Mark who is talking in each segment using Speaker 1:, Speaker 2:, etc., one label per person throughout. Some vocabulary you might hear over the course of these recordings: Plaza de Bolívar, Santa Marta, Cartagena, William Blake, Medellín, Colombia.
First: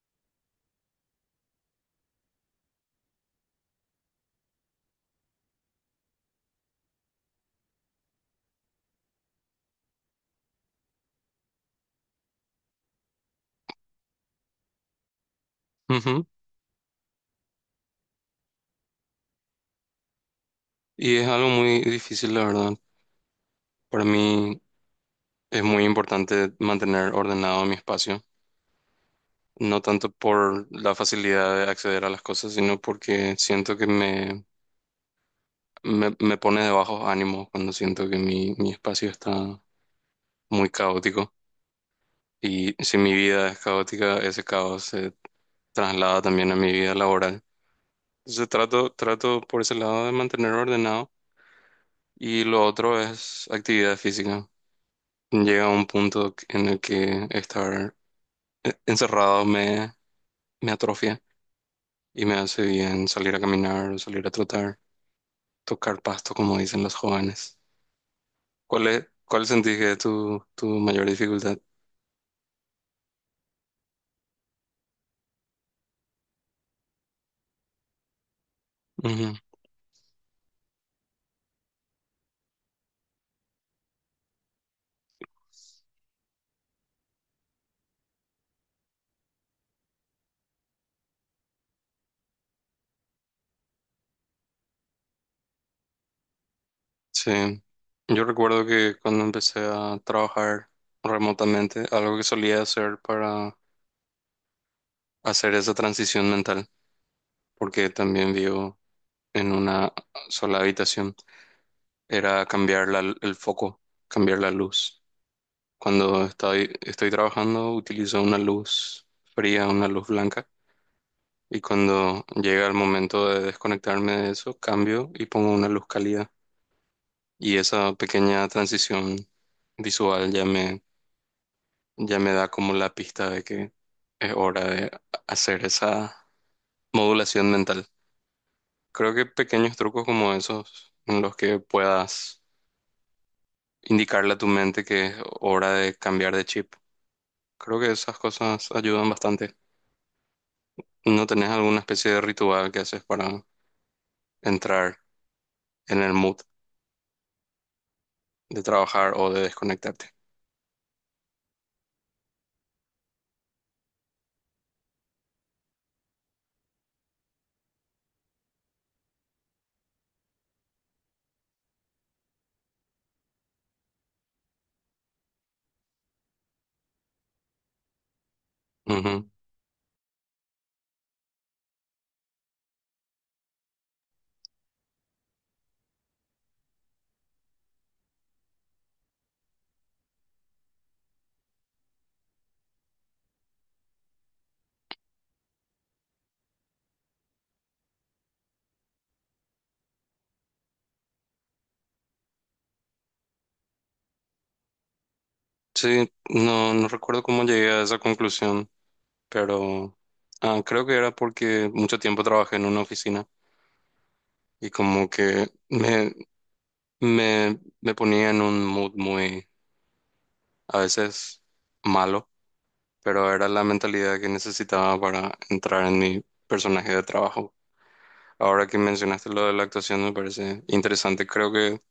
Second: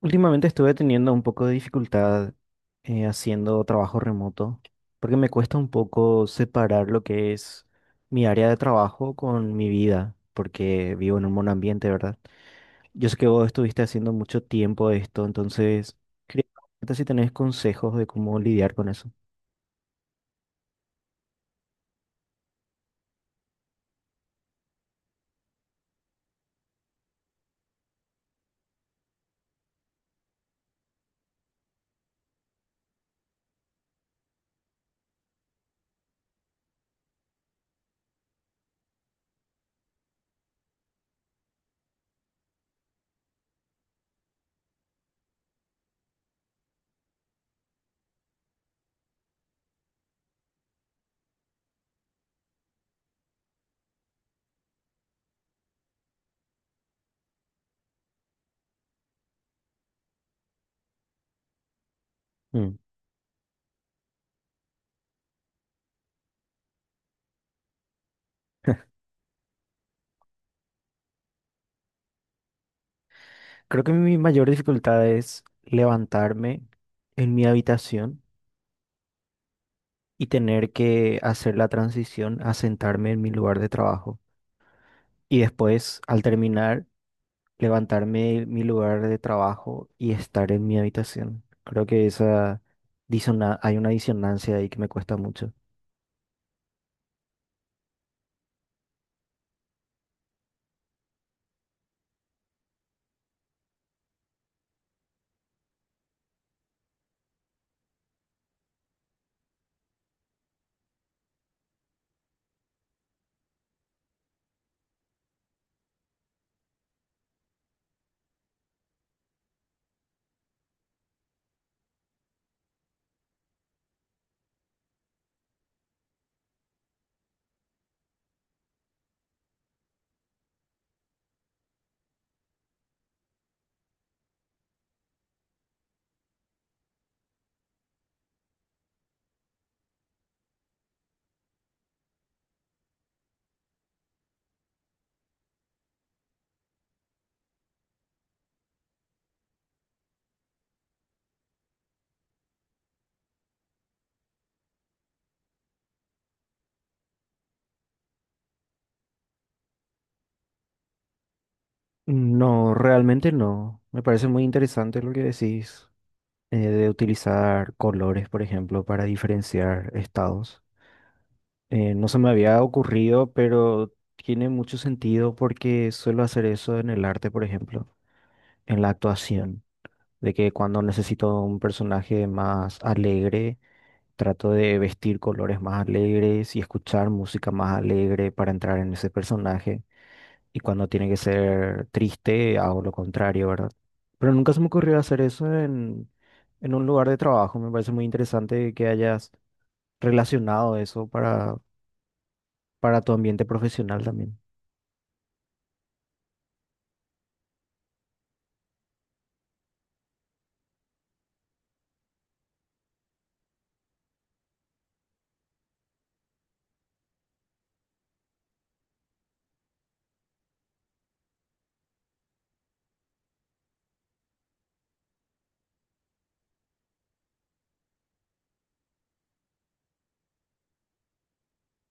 Speaker 1: Últimamente estuve teniendo un poco de dificultad haciendo trabajo remoto, porque me cuesta un poco separar lo que es mi área de trabajo con mi vida, porque vivo en un monoambiente, ¿verdad? Yo sé que vos estuviste haciendo mucho tiempo esto, entonces
Speaker 2: Ujú.
Speaker 1: quería preguntarte si tenés consejos de cómo lidiar con eso.
Speaker 2: Y es algo muy difícil, la verdad. Para mí es muy importante mantener ordenado mi espacio, no tanto por la facilidad de acceder a las cosas, sino porque siento que me pone de bajos ánimos cuando siento que mi espacio está muy caótico. Y si mi vida es caótica, ese caos se traslada también a mi vida laboral. Entonces trato por ese lado de mantener ordenado, y lo otro es actividad física. Llega a un punto en el que estar encerrado me atrofia y me hace
Speaker 1: Mm.
Speaker 2: bien salir a caminar, salir a trotar, tocar pasto, como dicen los jóvenes. ¿Cuál sentís que es tu mayor dificultad?
Speaker 1: Creo que mi mayor dificultad es levantarme en mi habitación
Speaker 2: Ujú.
Speaker 1: y tener que hacer la transición a sentarme en mi lugar de trabajo. Y después, al terminar, levantarme de mi lugar de trabajo y estar en mi habitación. Creo que esa hay una disonancia ahí que me cuesta mucho.
Speaker 2: Sí, yo recuerdo que cuando empecé a trabajar remotamente, algo que solía hacer para hacer esa transición mental, porque también vivo en una sola habitación, era cambiar el foco, cambiar la luz. Cuando estoy trabajando utilizo una luz fría, una luz blanca, y cuando llega el momento de desconectarme de eso, cambio y pongo una luz cálida. Y esa pequeña transición visual ya ya me da como la pista de que es hora de hacer esa modulación mental. Creo que pequeños trucos como esos en los que puedas indicarle a tu mente que es hora de cambiar de chip. Creo que esas cosas ayudan bastante. ¿No tenés alguna especie de ritual que haces para entrar en el mood de trabajar o de desconectarte?
Speaker 1: No, realmente no. Me parece muy interesante lo que decís, de utilizar colores, por ejemplo, para diferenciar estados. No se me había ocurrido, pero tiene mucho sentido porque suelo hacer eso en el arte, por ejemplo, en la
Speaker 2: Ujú.
Speaker 1: actuación, de que cuando necesito un personaje más alegre, trato de vestir colores más alegres y escuchar música más alegre para entrar en ese personaje. Y cuando tiene que ser triste, hago lo contrario, ¿verdad? Pero nunca se me ocurrió hacer eso en un lugar de trabajo. Me parece muy interesante que hayas relacionado eso para tu ambiente profesional también.
Speaker 2: Sí, no no recuerdo cómo llegué a esa conclusión, pero creo que era porque mucho tiempo trabajé en una oficina y como que me ponía en un mood muy, a veces malo, pero era la mentalidad que necesitaba para entrar en mi personaje de trabajo. Ahora que mencionaste lo de la actuación me parece interesante. Creo que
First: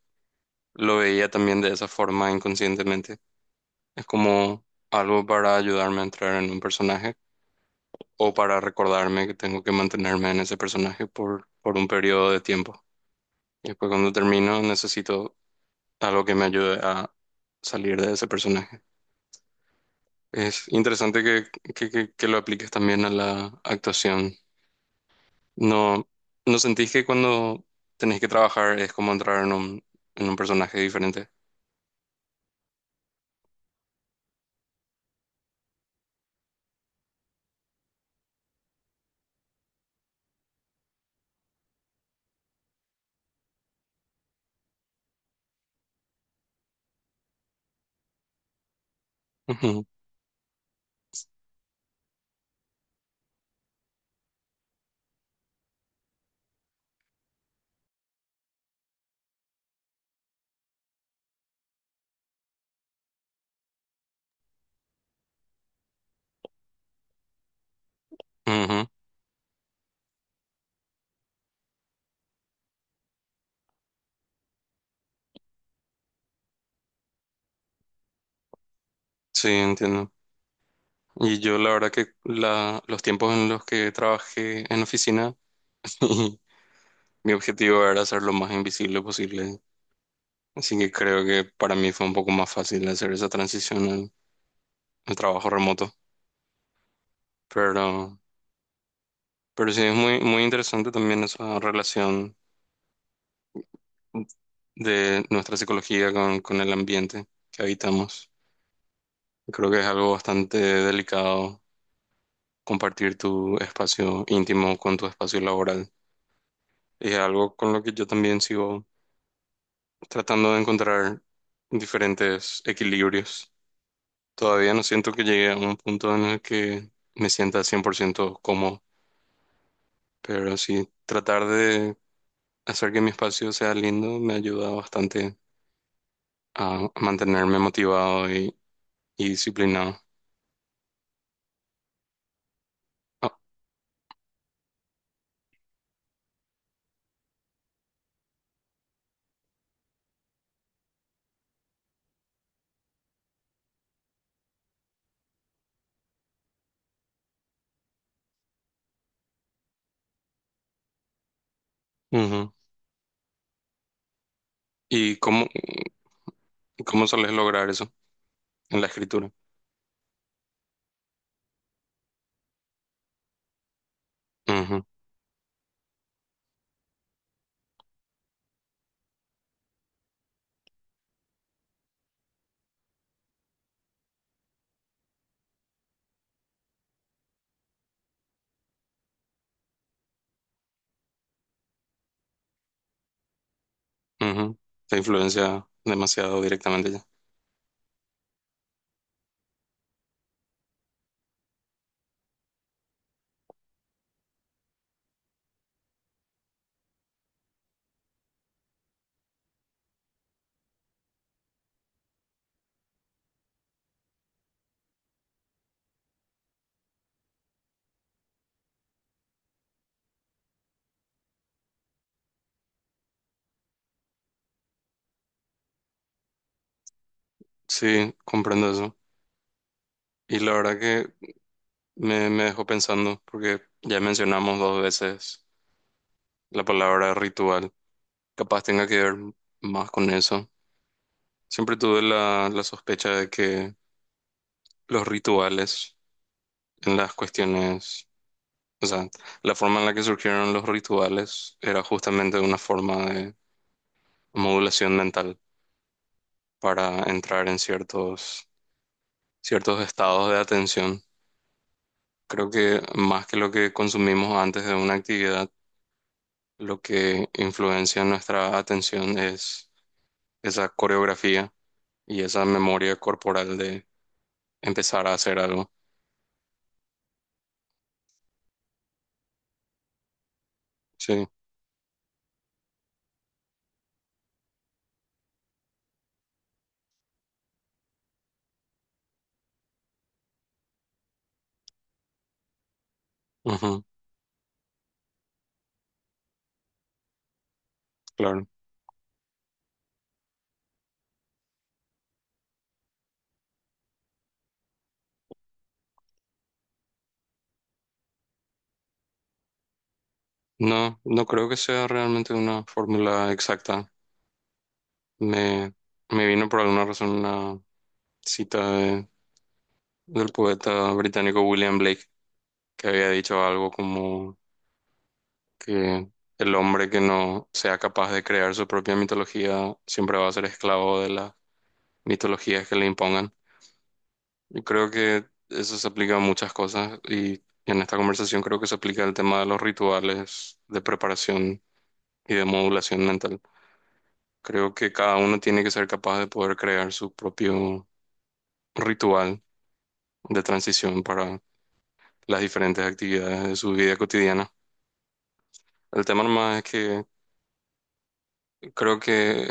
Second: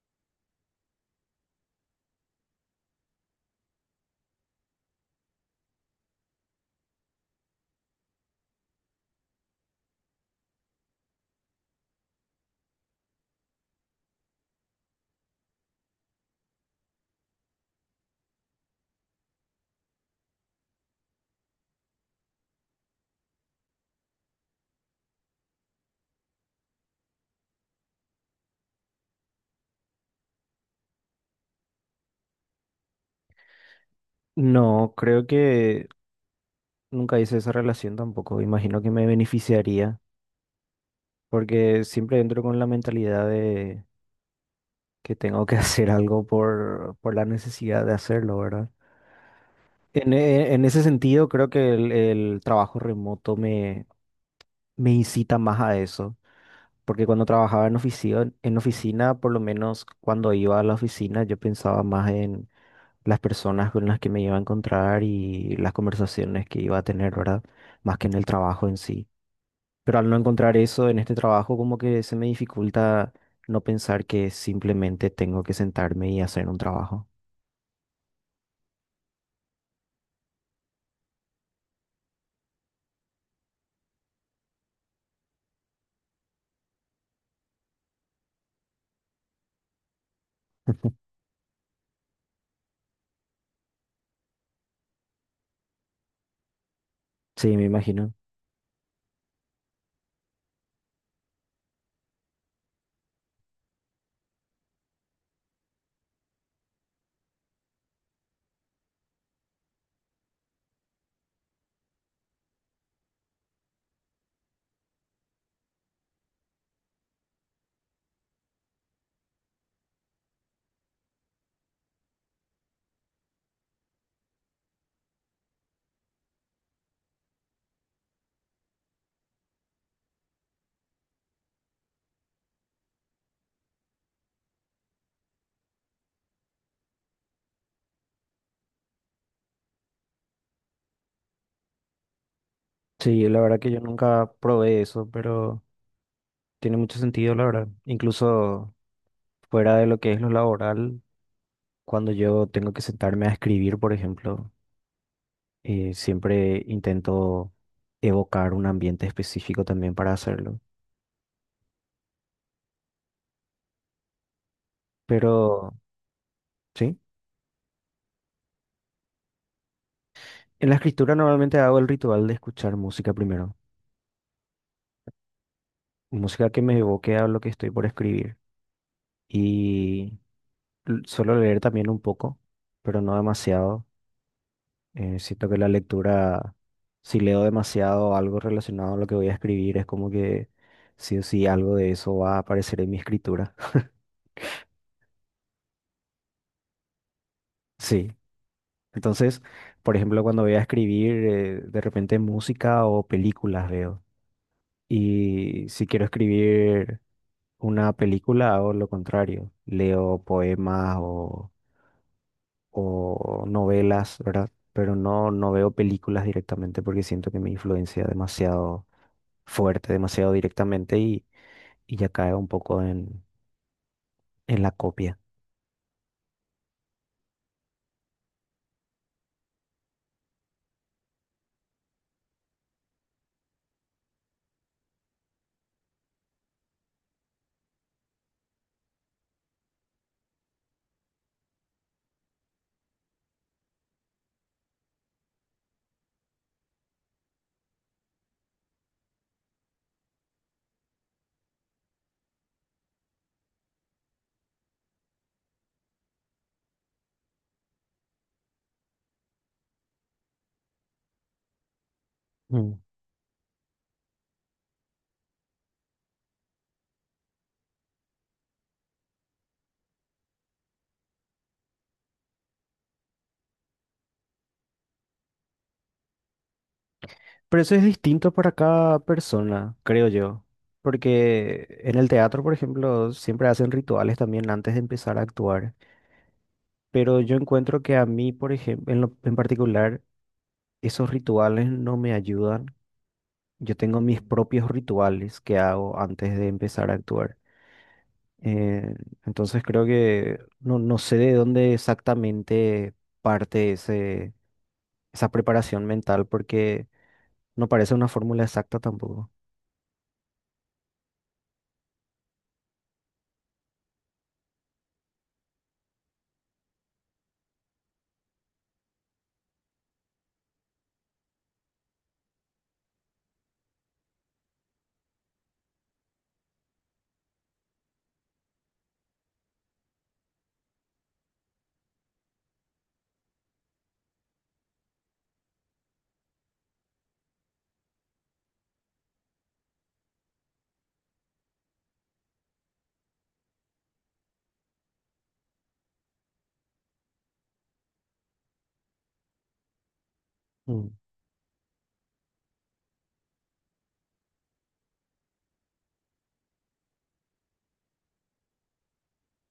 Speaker 2: lo veía también de esa forma inconscientemente. Es como algo para ayudarme a entrar en un personaje o para recordarme que tengo que mantenerme en ese personaje por un periodo de tiempo. Y después cuando termino necesito algo que me ayude a salir de ese personaje. Es interesante que lo apliques también a la actuación. ¿No no sentís que cuando tenés que trabajar es como entrar en en un personaje diferente?
Speaker 1: No, creo que nunca hice esa relación tampoco. Imagino que me beneficiaría porque siempre entro con la mentalidad de que tengo que hacer algo por la necesidad de hacerlo, ¿verdad?
Speaker 2: Ujú,
Speaker 1: En ese sentido, creo que el trabajo remoto me, me incita más a eso, porque cuando trabajaba en oficina, por lo menos cuando iba a la oficina, yo pensaba más en las personas con las que me iba a encontrar y las conversaciones que iba a tener, ¿verdad? Más que en el trabajo en
Speaker 2: ujú.
Speaker 1: sí. Pero al no encontrar eso en este trabajo, como que se me dificulta no pensar que simplemente tengo que sentarme y hacer un trabajo.
Speaker 2: Sí, entiendo. Y yo la verdad que los tiempos en los que trabajé en oficina, mi objetivo era ser lo más invisible posible. Así que creo que para mí fue un poco más fácil hacer esa transición al trabajo remoto.
Speaker 1: Sí, me imagino.
Speaker 2: Pero, pero sí, es muy interesante también esa relación de nuestra psicología con el ambiente que habitamos. Creo que es algo bastante delicado compartir tu espacio íntimo con tu espacio laboral. Es algo con lo que yo también sigo tratando de encontrar diferentes equilibrios. Todavía no siento que llegue a un punto en el que me sienta 100% cómodo, pero sí tratar de hacer que mi espacio sea lindo me ayuda bastante a mantenerme motivado y disciplinado.
Speaker 1: Sí,
Speaker 2: Ah,
Speaker 1: la verdad que yo nunca probé eso, pero tiene mucho sentido, la verdad. Incluso fuera de lo que es lo laboral, cuando yo tengo que sentarme a escribir, por ejemplo, siempre intento evocar un ambiente específico también para hacerlo.
Speaker 2: ujú. ¿Y
Speaker 1: Pero,
Speaker 2: cómo,
Speaker 1: sí,
Speaker 2: cómo sueles lograr eso en la escritura?
Speaker 1: en la escritura normalmente hago el ritual de escuchar música primero.
Speaker 2: Ujú,
Speaker 1: Música que me evoque a lo que estoy por escribir. Y suelo leer también un poco, pero no demasiado. Siento que la lectura, si leo demasiado algo relacionado a lo que voy a escribir, es como que sí o sí algo de eso va a aparecer en mi escritura.
Speaker 2: ujú. Te influencia demasiado directamente ya.
Speaker 1: Sí. Entonces, por ejemplo, cuando voy a escribir, de repente música o películas veo. Y si quiero escribir una película, hago lo contrario. Leo poemas o novelas, ¿verdad? Pero no, no veo películas directamente porque siento que me influencia demasiado fuerte, demasiado directamente y ya cae un poco en la copia.
Speaker 2: Sí, comprendo eso. Y la verdad que me dejó pensando porque ya mencionamos dos veces la palabra ritual. Capaz tenga que ver más con eso. Siempre tuve la sospecha de que los rituales en las cuestiones, o sea, la forma en la que surgieron los rituales era justamente una forma de modulación mental para entrar en ciertos estados de atención. Creo
Speaker 1: Mm.
Speaker 2: que más que lo que consumimos antes de una actividad, lo que influencia nuestra atención es esa coreografía y esa memoria corporal de empezar a hacer algo.
Speaker 1: Pero eso es distinto para cada persona, creo yo.
Speaker 2: Sí,
Speaker 1: Porque en el teatro, por ejemplo, siempre hacen rituales también antes de empezar a actuar. Pero yo encuentro que a mí, por ejemplo, en particular, esos rituales no me ayudan. Yo
Speaker 2: ujú,
Speaker 1: tengo mis propios rituales que hago antes de empezar a actuar.
Speaker 2: claro.
Speaker 1: Eh, entonces creo que no, no sé de dónde exactamente parte ese, esa preparación mental, porque no parece una fórmula exacta tampoco.
Speaker 2: No, no creo que sea realmente una fórmula exacta. Me, me vino por alguna razón una cita del poeta británico William Blake, que había dicho algo como que el hombre que no sea capaz de crear su propia mitología siempre va a ser esclavo de las mitologías que le impongan. Yo creo que eso se aplica a muchas cosas y en esta conversación creo que se aplica el tema de los rituales de preparación y de modulación mental. Creo que cada uno tiene que ser capaz de poder crear su propio ritual de
Speaker 1: Mm.
Speaker 2: transición para las diferentes actividades de su vida cotidiana. El tema nomás es que creo que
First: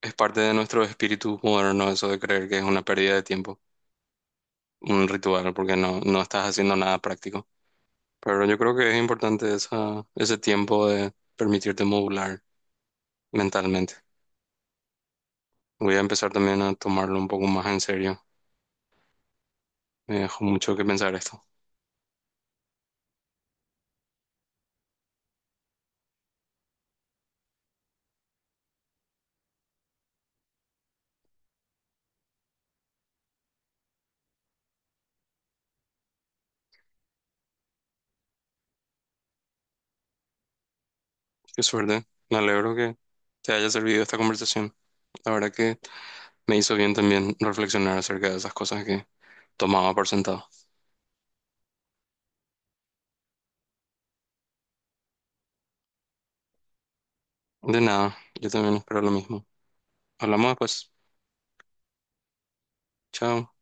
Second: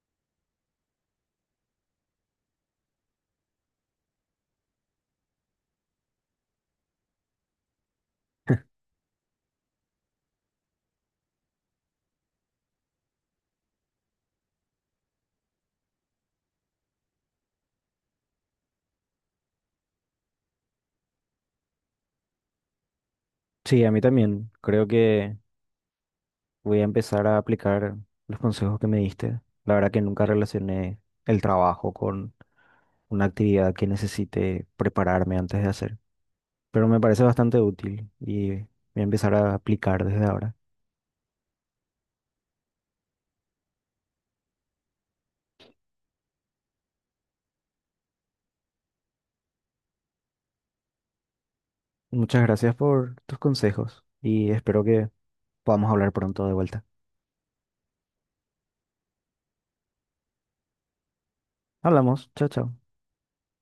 Speaker 2: es parte de nuestro espíritu moderno eso de creer que es una pérdida de tiempo, un ritual, porque no no estás haciendo nada práctico. Pero yo creo que es importante ese tiempo de permitirte modular mentalmente. Voy a empezar también a tomarlo un poco más en serio. Me dejó mucho que pensar esto.
Speaker 1: Sí, a mí también. Creo que voy a empezar a aplicar los consejos que me diste. La verdad que nunca relacioné el trabajo con una actividad que necesite prepararme antes de hacer. Pero me parece bastante útil y voy a empezar a aplicar desde ahora.
Speaker 2: Qué suerte. Me alegro que te haya servido esta conversación. La verdad que me hizo bien también reflexionar acerca de esas cosas que tomaba por sentado.
Speaker 1: Muchas gracias por tus consejos y espero que podamos hablar pronto de vuelta.
Speaker 2: De nada, yo también espero lo mismo. Hablamos después.
Speaker 1: Hablamos. Chao, chao.
Speaker 2: Chao.